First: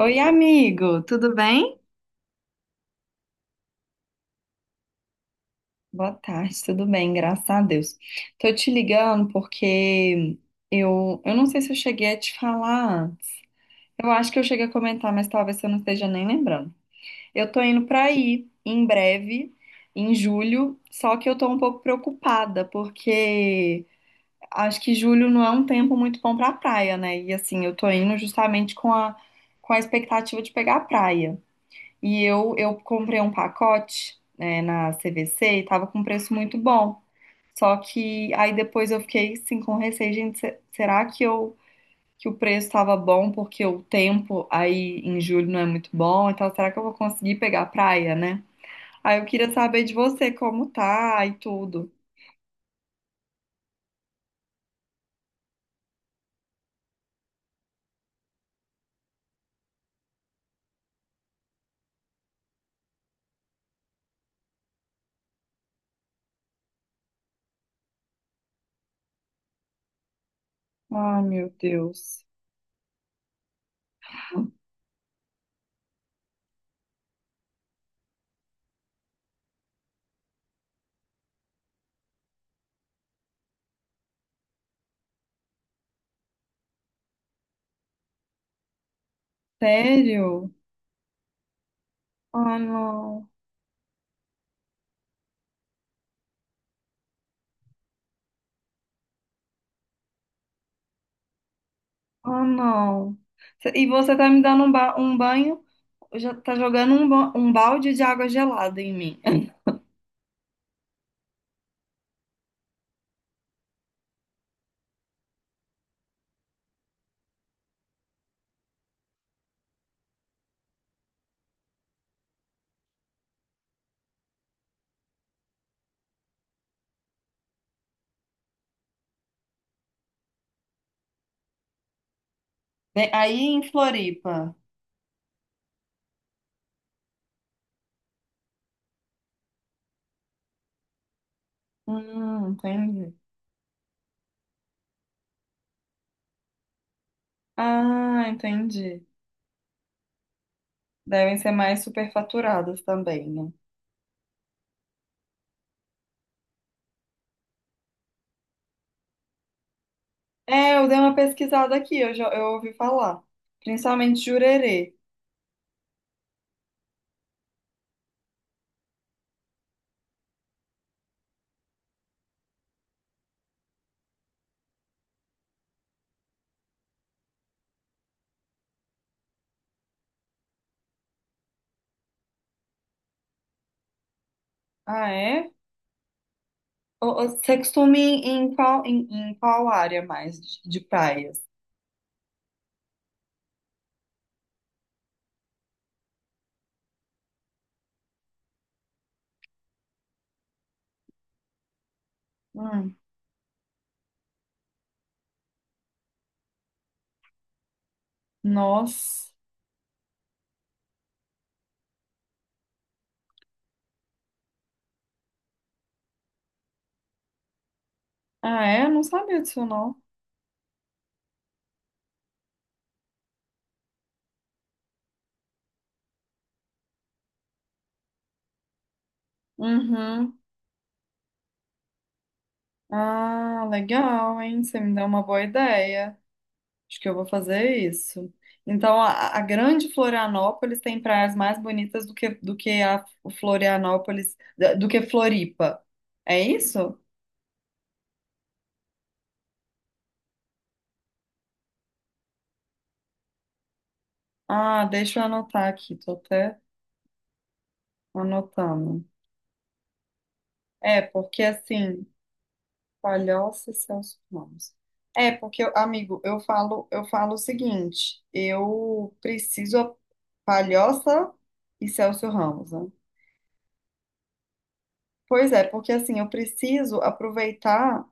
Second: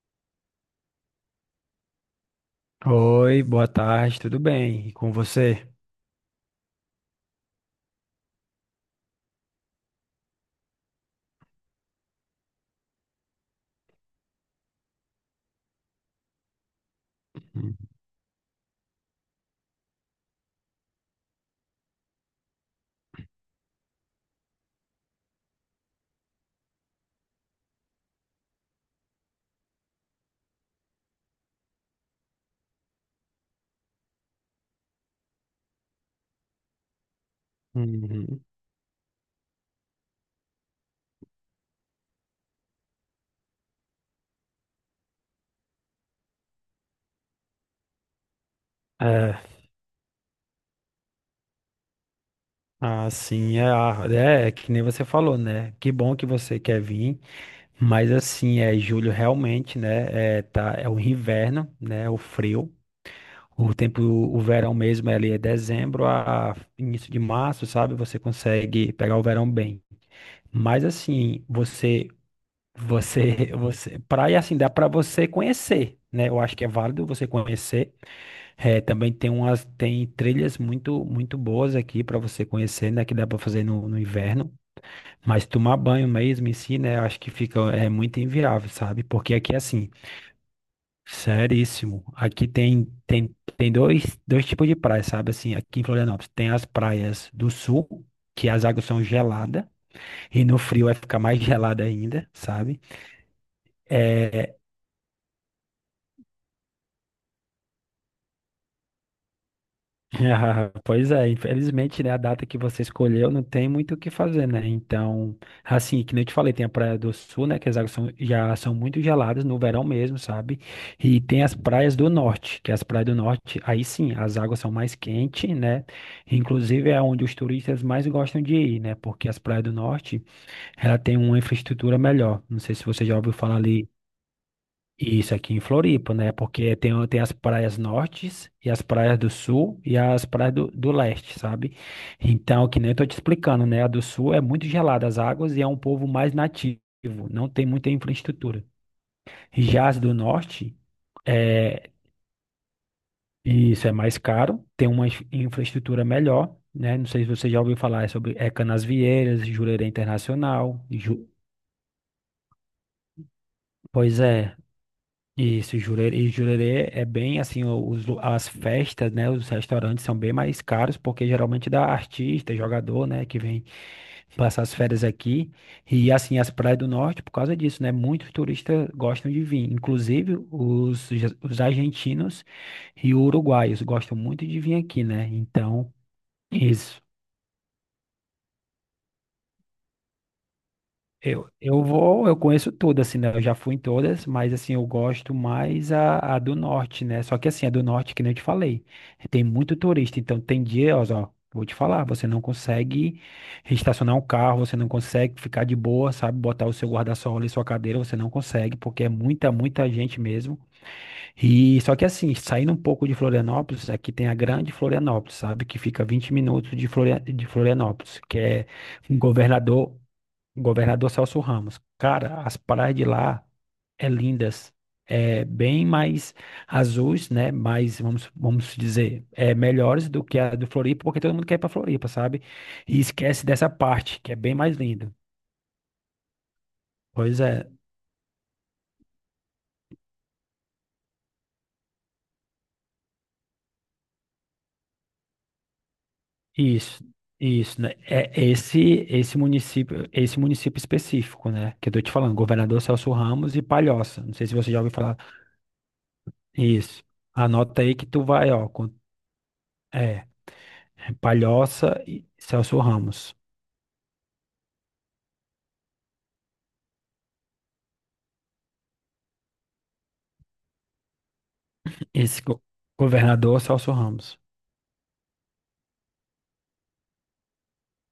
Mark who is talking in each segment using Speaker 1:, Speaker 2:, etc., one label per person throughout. Speaker 1: Oi, amigo, tudo bem?
Speaker 2: Oi, boa tarde, tudo bem? E com você?
Speaker 1: Boa tarde, tudo bem? Graças a Deus. Tô te ligando porque eu não sei se eu cheguei a te falar antes. Eu acho que eu cheguei a comentar, mas talvez você não esteja nem lembrando. Eu tô
Speaker 2: Hum.
Speaker 1: indo pra aí em breve, em julho, só que eu tô um pouco preocupada porque acho que julho não é um tempo muito bom pra praia, né? E assim, eu tô indo justamente com a expectativa de pegar a praia. E eu comprei um pacote, né, na CVC e tava com um preço muito bom. Só que
Speaker 2: Uhum.
Speaker 1: aí depois eu fiquei assim com receio, gente, será que eu que o preço tava bom porque o tempo aí em julho não é muito bom, então será que eu vou conseguir pegar a praia, né? Aí eu
Speaker 2: É,
Speaker 1: queria saber de você como tá e tudo.
Speaker 2: É que nem você falou, né? Que bom que você quer vir, mas assim, é julho realmente, né? É o inverno, né? O frio. O verão mesmo é ali dezembro a início de março, sabe? Você consegue pegar o verão bem. Mas
Speaker 1: Ai,
Speaker 2: assim,
Speaker 1: meu Deus.
Speaker 2: você, praia assim, dá pra você conhecer, né? Eu acho que é válido você conhecer. É, também tem umas, tem trilhas muito boas aqui para você conhecer, né? Que dá para fazer no inverno. Mas tomar banho mesmo em si, né? Acho que fica é muito inviável, sabe? Porque aqui é assim,
Speaker 1: Sério?
Speaker 2: seríssimo. Aqui
Speaker 1: Ah,
Speaker 2: tem
Speaker 1: não.
Speaker 2: tem, tem dois tipos de praia, sabe? Assim, aqui em Florianópolis tem as praias do sul, que as águas são geladas e no frio vai ficar mais gelada ainda,
Speaker 1: Ah,
Speaker 2: sabe?
Speaker 1: não. E você tá me
Speaker 2: É,
Speaker 1: dando um banho. Eu já tá jogando um balde de água gelada em mim.
Speaker 2: ah, pois é, infelizmente, né, a data que você escolheu não tem muito o que fazer, né? Então, assim, que nem eu te falei, tem a Praia do Sul, né, que as águas já são muito geladas no verão mesmo, sabe? E tem as praias do norte, que as praias do norte, aí sim, as águas são mais quentes, né? Inclusive é onde os turistas mais gostam de ir, né? Porque as praias do norte, ela tem uma infraestrutura melhor. Não sei se você
Speaker 1: Né?
Speaker 2: já ouviu
Speaker 1: Aí
Speaker 2: falar
Speaker 1: em
Speaker 2: ali
Speaker 1: Floripa.
Speaker 2: isso aqui em Floripa, né? Porque tem as praias nortes e as praias do sul e as praias do leste, sabe? Então, que nem eu tô te
Speaker 1: Entendi.
Speaker 2: explicando, né? A do sul é muito gelada as águas e é um povo mais nativo, não tem muita
Speaker 1: Ah,
Speaker 2: infraestrutura.
Speaker 1: entendi.
Speaker 2: Já as do norte,
Speaker 1: Devem ser mais
Speaker 2: é,
Speaker 1: superfaturadas também, né?
Speaker 2: isso é mais caro, tem uma infraestrutura melhor, né? Não sei se você já ouviu falar sobre Canasvieiras, Jurerê
Speaker 1: É,
Speaker 2: Internacional.
Speaker 1: eu dei uma pesquisada aqui, eu já eu ouvi falar.
Speaker 2: Pois
Speaker 1: Principalmente
Speaker 2: é.
Speaker 1: Jurerê.
Speaker 2: Isso, Jurerê, e Jurerê é bem assim, as festas, né, os restaurantes são bem mais caros, porque geralmente dá artista, jogador, né, que vem passar as férias aqui, e assim, as praias do norte, por causa disso, né, muitos turistas gostam de vir, inclusive os argentinos e uruguaios gostam muito de vir aqui,
Speaker 1: Ah,
Speaker 2: né,
Speaker 1: é?
Speaker 2: então, isso.
Speaker 1: Você costuma ir em qual, em qual área mais de praias?
Speaker 2: Eu conheço todas, assim, né? Eu já fui em todas, mas assim, eu gosto mais a do norte, né? Só que assim, a do norte, que nem eu te falei, tem muito turista, então tem dias, ó, vou te falar, você não
Speaker 1: Hum,
Speaker 2: consegue estacionar um carro, você não consegue ficar de boa, sabe? Botar o seu guarda-sol ali, sua cadeira, você não consegue, porque é
Speaker 1: nossa.
Speaker 2: muita gente mesmo. E só que assim, saindo um pouco de Florianópolis, aqui tem a Grande Florianópolis, sabe? Que fica 20 minutos de Florianópolis, que
Speaker 1: Ah,
Speaker 2: é
Speaker 1: é? Eu não
Speaker 2: um
Speaker 1: sabia disso, não.
Speaker 2: Governador Celso Ramos. Cara, as praias de lá é lindas. É bem mais azuis, né? Mais, vamos dizer, é melhores do que
Speaker 1: Uhum.
Speaker 2: a do Floripa, porque todo mundo quer ir pra Floripa, sabe? E esquece
Speaker 1: Ah,
Speaker 2: dessa parte, que é
Speaker 1: legal,
Speaker 2: bem
Speaker 1: hein?
Speaker 2: mais
Speaker 1: Você me deu
Speaker 2: lindo.
Speaker 1: uma boa ideia. Acho que eu vou
Speaker 2: Pois é,
Speaker 1: fazer isso. Então, a grande Florianópolis tem praias mais bonitas do que, a Florianópolis, do que Floripa. É isso?
Speaker 2: isso, isso, né? Esse município específico, né? Que eu tô te falando, Governador Celso Ramos e Palhoça. Não sei se você já
Speaker 1: Ah,
Speaker 2: ouviu falar.
Speaker 1: deixa eu anotar aqui, tô até
Speaker 2: Isso. Anota aí que tu vai, ó.
Speaker 1: anotando.
Speaker 2: É,
Speaker 1: É, porque
Speaker 2: Palhoça
Speaker 1: assim,
Speaker 2: e Celso Ramos.
Speaker 1: Palhoça e Celso Ramos. É, porque, amigo, eu falo o seguinte, eu preciso a Palhoça e Celso
Speaker 2: Esse
Speaker 1: Ramos, né?
Speaker 2: governador é Celso Ramos.
Speaker 1: Pois é, porque assim, eu preciso aproveitar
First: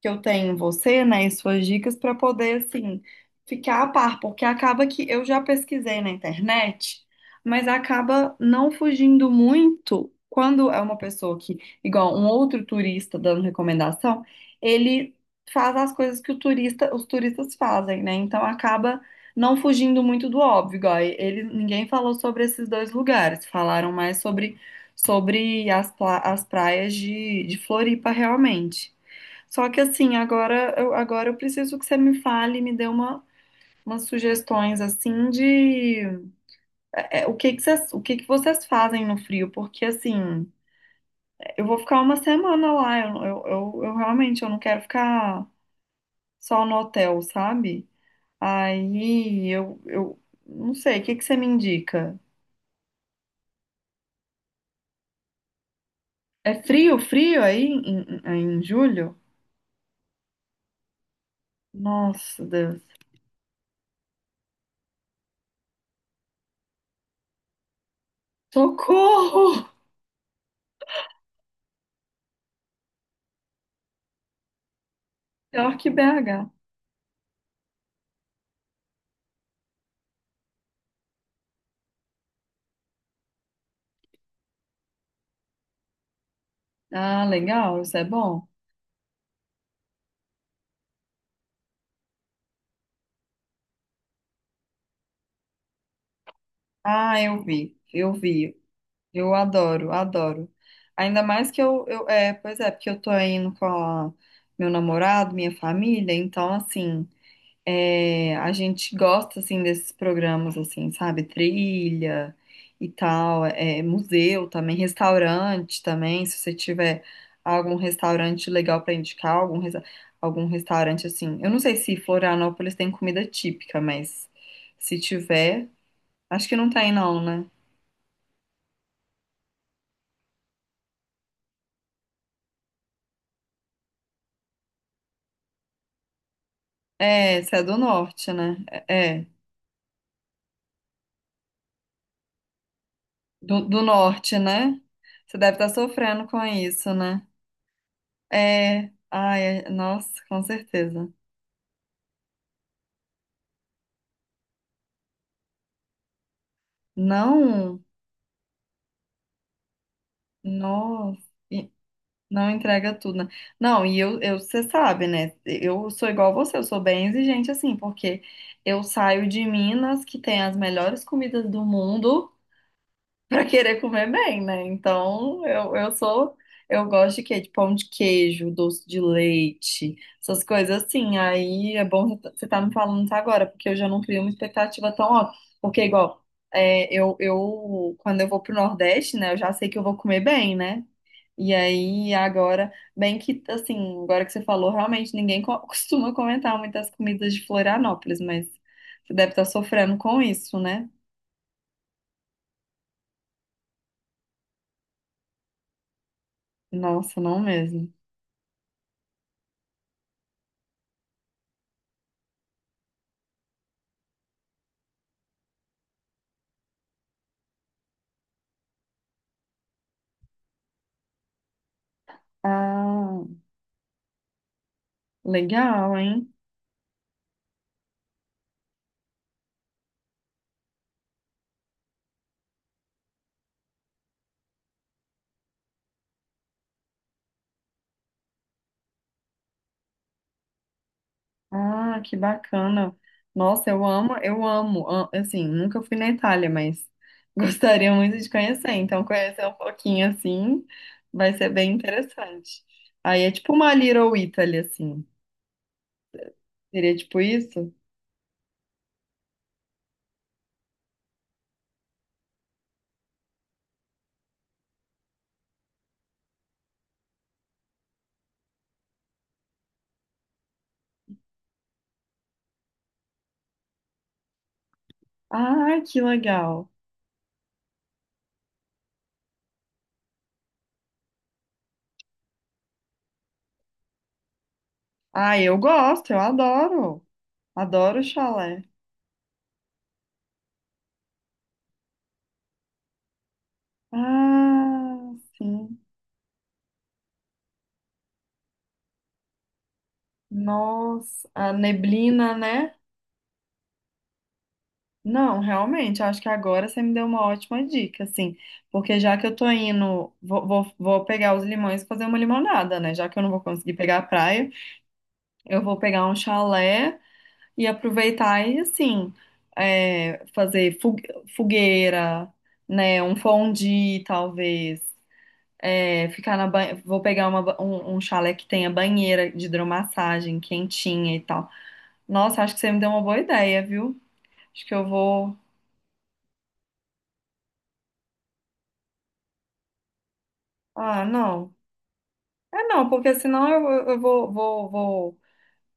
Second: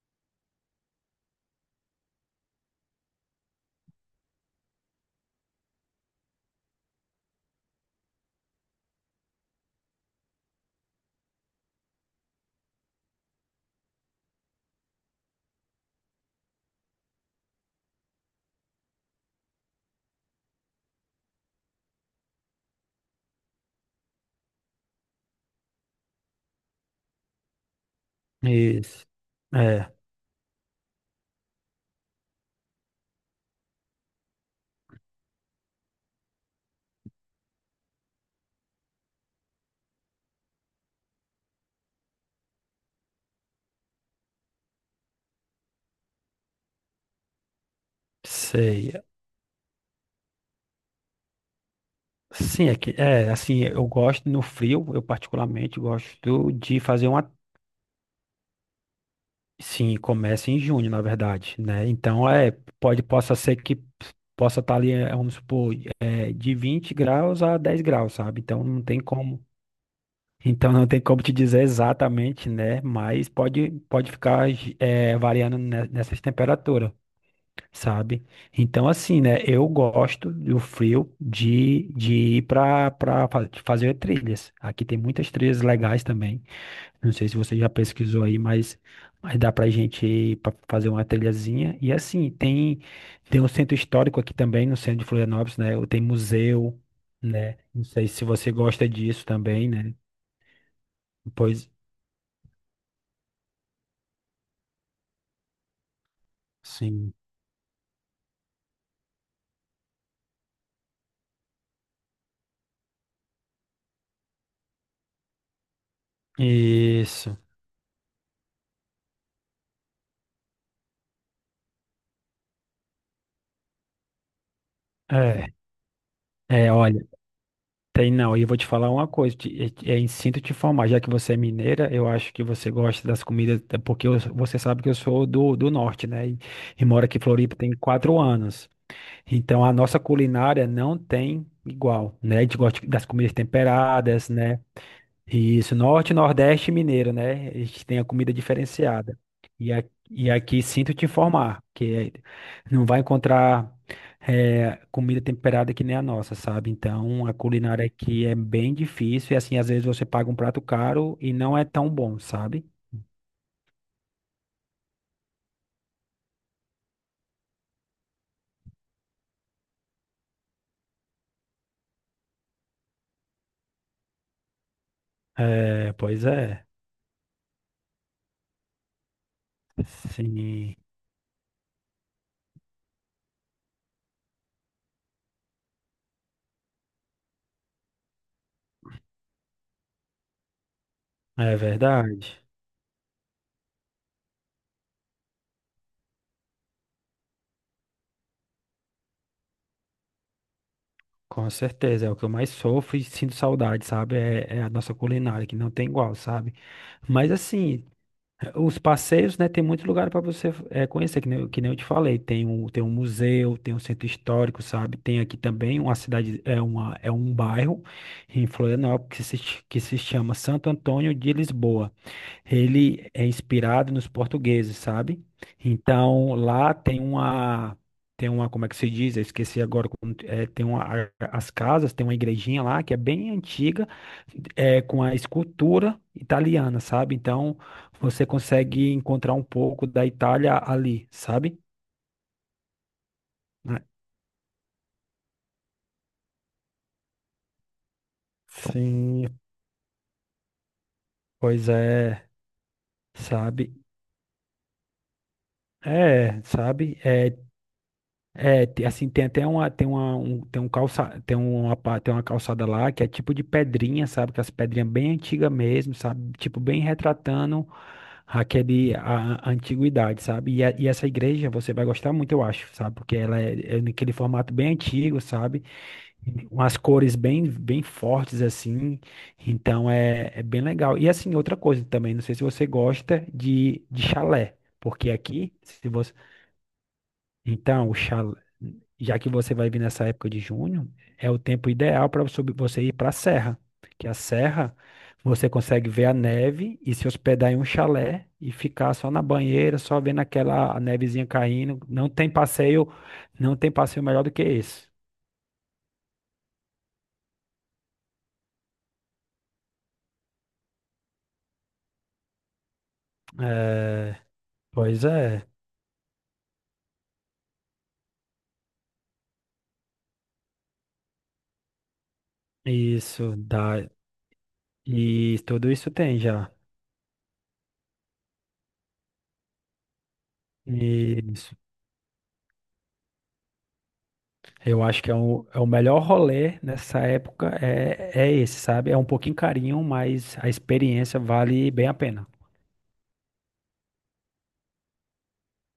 Speaker 1: que eu tenho em você, né, e suas dicas para poder assim ficar a par, porque acaba que eu já pesquisei na internet, mas acaba não fugindo muito quando é uma pessoa que, igual um outro turista dando recomendação, ele faz as coisas que o turista, os turistas fazem, né? Então acaba não fugindo muito do óbvio, igual ele, ninguém falou sobre esses dois lugares, falaram mais sobre as praias de Floripa realmente.
Speaker 2: Isso.
Speaker 1: Só que
Speaker 2: É,
Speaker 1: assim, agora eu preciso que você me fale, me dê umas sugestões assim de o que que vocês fazem no frio, porque assim, eu vou ficar uma semana lá, eu realmente eu não quero ficar só no hotel, sabe?
Speaker 2: sei.
Speaker 1: Aí eu não sei, o que que você me indica?
Speaker 2: Sim, assim, eu gosto no frio, eu particularmente gosto
Speaker 1: É
Speaker 2: de
Speaker 1: frio,
Speaker 2: fazer uma.
Speaker 1: frio aí em julho?
Speaker 2: Sim, começa em junho, na verdade, né? Então,
Speaker 1: Nossa,
Speaker 2: é,
Speaker 1: Deus.
Speaker 2: possa ser que possa estar ali, é, vamos supor, é, de 20 graus a 10 graus, sabe? Então, não tem como.
Speaker 1: Socorro!
Speaker 2: Então, não tem como te dizer exatamente, né? Mas pode ficar, é, variando
Speaker 1: Pior que
Speaker 2: nessas
Speaker 1: BH.
Speaker 2: temperaturas. Sabe? Então, assim, né? Eu gosto do frio de ir para fazer trilhas. Aqui tem muitas trilhas legais também. Não
Speaker 1: Ah,
Speaker 2: sei se você já
Speaker 1: legal, isso é
Speaker 2: pesquisou aí,
Speaker 1: bom.
Speaker 2: mas dá pra gente ir para fazer uma trilhazinha. E assim, tem, tem um centro histórico aqui também, no centro de Florianópolis, né? Tem museu,
Speaker 1: Ah, eu
Speaker 2: né?
Speaker 1: vi,
Speaker 2: Não sei
Speaker 1: eu
Speaker 2: se você
Speaker 1: vi.
Speaker 2: gosta disso
Speaker 1: Eu
Speaker 2: também,
Speaker 1: adoro,
Speaker 2: né?
Speaker 1: adoro. Ainda mais que
Speaker 2: Pois.
Speaker 1: eu pois é, porque eu tô indo meu namorado, minha família, então assim,
Speaker 2: Sim.
Speaker 1: é, a gente gosta assim desses programas assim, sabe? Trilha e tal, museu também, restaurante também, se você tiver
Speaker 2: Isso.
Speaker 1: algum restaurante legal pra indicar, algum restaurante assim. Eu não sei se Florianópolis tem comida típica, mas se
Speaker 2: É,
Speaker 1: tiver, acho que não tem
Speaker 2: olha.
Speaker 1: não, né?
Speaker 2: Tem não, e eu vou te falar uma coisa, é, é instinto te formar. Já que você é mineira, eu acho que você gosta das comidas, até porque você sabe que eu sou do norte, né? E moro aqui em
Speaker 1: É,
Speaker 2: Floripa
Speaker 1: você é
Speaker 2: tem
Speaker 1: do
Speaker 2: quatro
Speaker 1: norte, né?
Speaker 2: anos.
Speaker 1: É, é,
Speaker 2: Então a nossa culinária não tem igual, né? A gente gosta das comidas
Speaker 1: do
Speaker 2: temperadas,
Speaker 1: norte,
Speaker 2: né?
Speaker 1: né? Você deve estar
Speaker 2: Isso, norte,
Speaker 1: sofrendo com
Speaker 2: nordeste e
Speaker 1: isso,
Speaker 2: mineiro,
Speaker 1: né?
Speaker 2: né? A gente tem a comida
Speaker 1: É,
Speaker 2: diferenciada.
Speaker 1: ai,
Speaker 2: E, a-
Speaker 1: nossa,
Speaker 2: e
Speaker 1: com
Speaker 2: aqui sinto te
Speaker 1: certeza.
Speaker 2: informar, que não vai encontrar eh, comida temperada que nem a nossa, sabe? Então a
Speaker 1: Não,
Speaker 2: culinária aqui é bem difícil e assim, às vezes você paga um prato caro
Speaker 1: nossa,
Speaker 2: e não é
Speaker 1: e-
Speaker 2: tão bom,
Speaker 1: não
Speaker 2: sabe?
Speaker 1: entrega tudo, né? Não, e eu, você sabe, né? Eu sou igual a você, eu sou bem exigente assim, porque eu saio de Minas, que tem as melhores comidas do mundo. Para querer comer bem, né? Então, eu
Speaker 2: É, pois
Speaker 1: sou.
Speaker 2: é.
Speaker 1: Eu gosto de quê? De pão de queijo, doce de leite, essas
Speaker 2: Sim,
Speaker 1: coisas assim. Aí é bom você tá me falando isso agora, porque eu já não crio uma expectativa tão alta. Porque, igual, eu, quando eu vou pro Nordeste, né, eu já sei que eu vou comer bem, né? E
Speaker 2: é
Speaker 1: aí,
Speaker 2: verdade.
Speaker 1: agora, bem que, assim, agora que você falou, realmente ninguém costuma comentar muitas comidas de Florianópolis, mas você deve estar sofrendo com isso, né?
Speaker 2: Com certeza, é o que eu mais sofro e sinto saudade, sabe? É, é a nossa culinária, que não tem igual, sabe?
Speaker 1: Nossa,
Speaker 2: Mas
Speaker 1: não
Speaker 2: assim,
Speaker 1: mesmo.
Speaker 2: os passeios, né, tem muito lugar para você eh, conhecer, que nem, que nem eu te falei. Tem um museu, tem um centro histórico, sabe? Tem aqui também uma cidade, é um bairro em Florianópolis que se, ch- que se chama Santo Antônio de Lisboa. Ele
Speaker 1: Ah.
Speaker 2: é inspirado nos portugueses, sabe?
Speaker 1: Legal, hein?
Speaker 2: Então, lá tem uma, como é que se diz? Eu esqueci agora, as casas, tem uma igrejinha lá que é bem antiga, é, com a escultura italiana, sabe? Então, você consegue encontrar um pouco da Itália ali, sabe?
Speaker 1: Ah, que bacana. Nossa,
Speaker 2: Né?
Speaker 1: eu amo, eu amo. Assim, nunca fui na Itália, mas gostaria muito de conhecer.
Speaker 2: Então,
Speaker 1: Então,
Speaker 2: sim,
Speaker 1: conhecer um pouquinho assim vai ser
Speaker 2: pois
Speaker 1: bem
Speaker 2: é,
Speaker 1: interessante. Aí é tipo
Speaker 2: sabe?
Speaker 1: uma Little Italy, assim.
Speaker 2: É,
Speaker 1: Seria
Speaker 2: sabe?
Speaker 1: tipo
Speaker 2: É,
Speaker 1: isso?
Speaker 2: Assim, tem até uma, tem uma, um, tem um calça, tem uma, pa- tem uma calçada lá que é tipo de pedrinha, sabe? Que é as pedrinhas bem antigas mesmo, sabe? Tipo, bem retratando a antiguidade, sabe? E essa igreja você vai gostar muito, eu acho, sabe? Porque é naquele formato bem antigo, sabe?
Speaker 1: Ah, que legal.
Speaker 2: Umas cores bem fortes, assim. Então, é, é bem legal. E assim, outra coisa também, não sei se você gosta de chalé, porque
Speaker 1: Ah,
Speaker 2: aqui,
Speaker 1: eu
Speaker 2: se você
Speaker 1: gosto, eu adoro.
Speaker 2: então, o
Speaker 1: Adoro
Speaker 2: chalé,
Speaker 1: chalé.
Speaker 2: já que você vai vir nessa época de junho, é o tempo ideal para você ir para a serra, que a serra
Speaker 1: Ah,
Speaker 2: você
Speaker 1: sim.
Speaker 2: consegue ver a neve e se hospedar em um chalé e ficar só na banheira, só vendo aquela nevezinha
Speaker 1: Nossa, a
Speaker 2: caindo.
Speaker 1: neblina, né?
Speaker 2: Não tem passeio melhor do que esse.
Speaker 1: Não, realmente, acho que agora você me deu uma ótima dica, assim, porque já que eu tô indo, vou pegar os limões e fazer uma limonada, né? Já que eu não vou conseguir pegar a
Speaker 2: É,
Speaker 1: praia,
Speaker 2: pois é,
Speaker 1: eu vou pegar um chalé e aproveitar e, assim, fazer fogueira, né? Um
Speaker 2: isso dá
Speaker 1: fondue, talvez.
Speaker 2: e tudo isso
Speaker 1: É,
Speaker 2: tem já.
Speaker 1: Vou pegar um chalé que tenha banheira de hidromassagem quentinha e tal. Nossa, acho que você me deu uma boa ideia, viu? Acho que
Speaker 2: Eu
Speaker 1: eu
Speaker 2: acho que
Speaker 1: vou.
Speaker 2: é o melhor rolê nessa época é esse, sabe? É um pouquinho carinho, mas a
Speaker 1: Ah,
Speaker 2: experiência
Speaker 1: não.
Speaker 2: vale bem a pena.
Speaker 1: É não, porque senão eu vou, vou, vou,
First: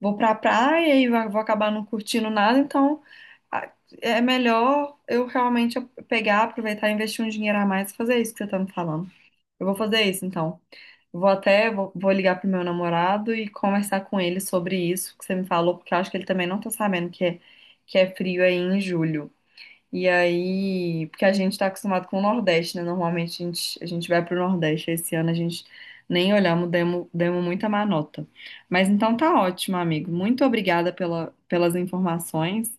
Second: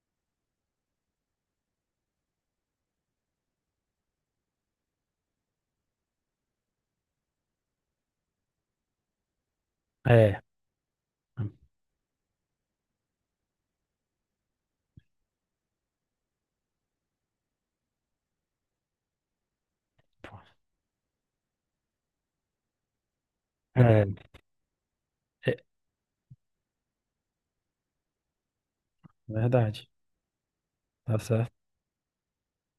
Speaker 1: vou pra praia e vou acabar não curtindo nada, então a- é melhor eu realmente pegar, aproveitar e investir um dinheiro a mais e fazer isso que você tá me falando. Eu vou fazer isso,
Speaker 2: É,
Speaker 1: então. Vou ligar pro meu namorado e conversar com ele sobre isso que você me falou, porque eu acho que ele também não tá sabendo que é, frio aí em julho. E aí, porque a gente está acostumado com o Nordeste, né? Normalmente a gente, a
Speaker 2: é,
Speaker 1: gente vai para o Nordeste. Esse ano a
Speaker 2: é
Speaker 1: gente nem olhamos, demos muita má nota. Mas então tá ótimo,
Speaker 2: verdade.
Speaker 1: amigo. Muito obrigada
Speaker 2: Tá certo.
Speaker 1: pelas informações,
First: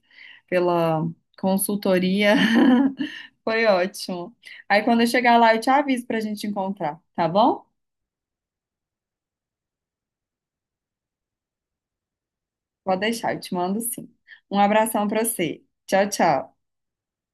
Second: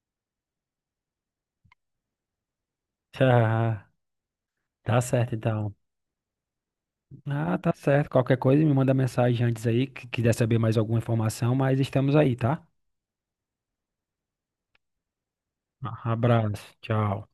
Speaker 1: pela consultoria. Foi
Speaker 2: Ah,
Speaker 1: ótimo. Aí
Speaker 2: tá
Speaker 1: quando eu
Speaker 2: certo,
Speaker 1: chegar lá, eu te
Speaker 2: então.
Speaker 1: aviso para a gente encontrar, tá
Speaker 2: Ah,
Speaker 1: bom?
Speaker 2: tá certo. Qualquer coisa, me manda mensagem antes aí, que quiser saber mais alguma informação, mas estamos aí, tá?
Speaker 1: Pode deixar, eu te mando sim. Um abração para você. Tchau, tchau.
Speaker 2: Abraço. Tchau.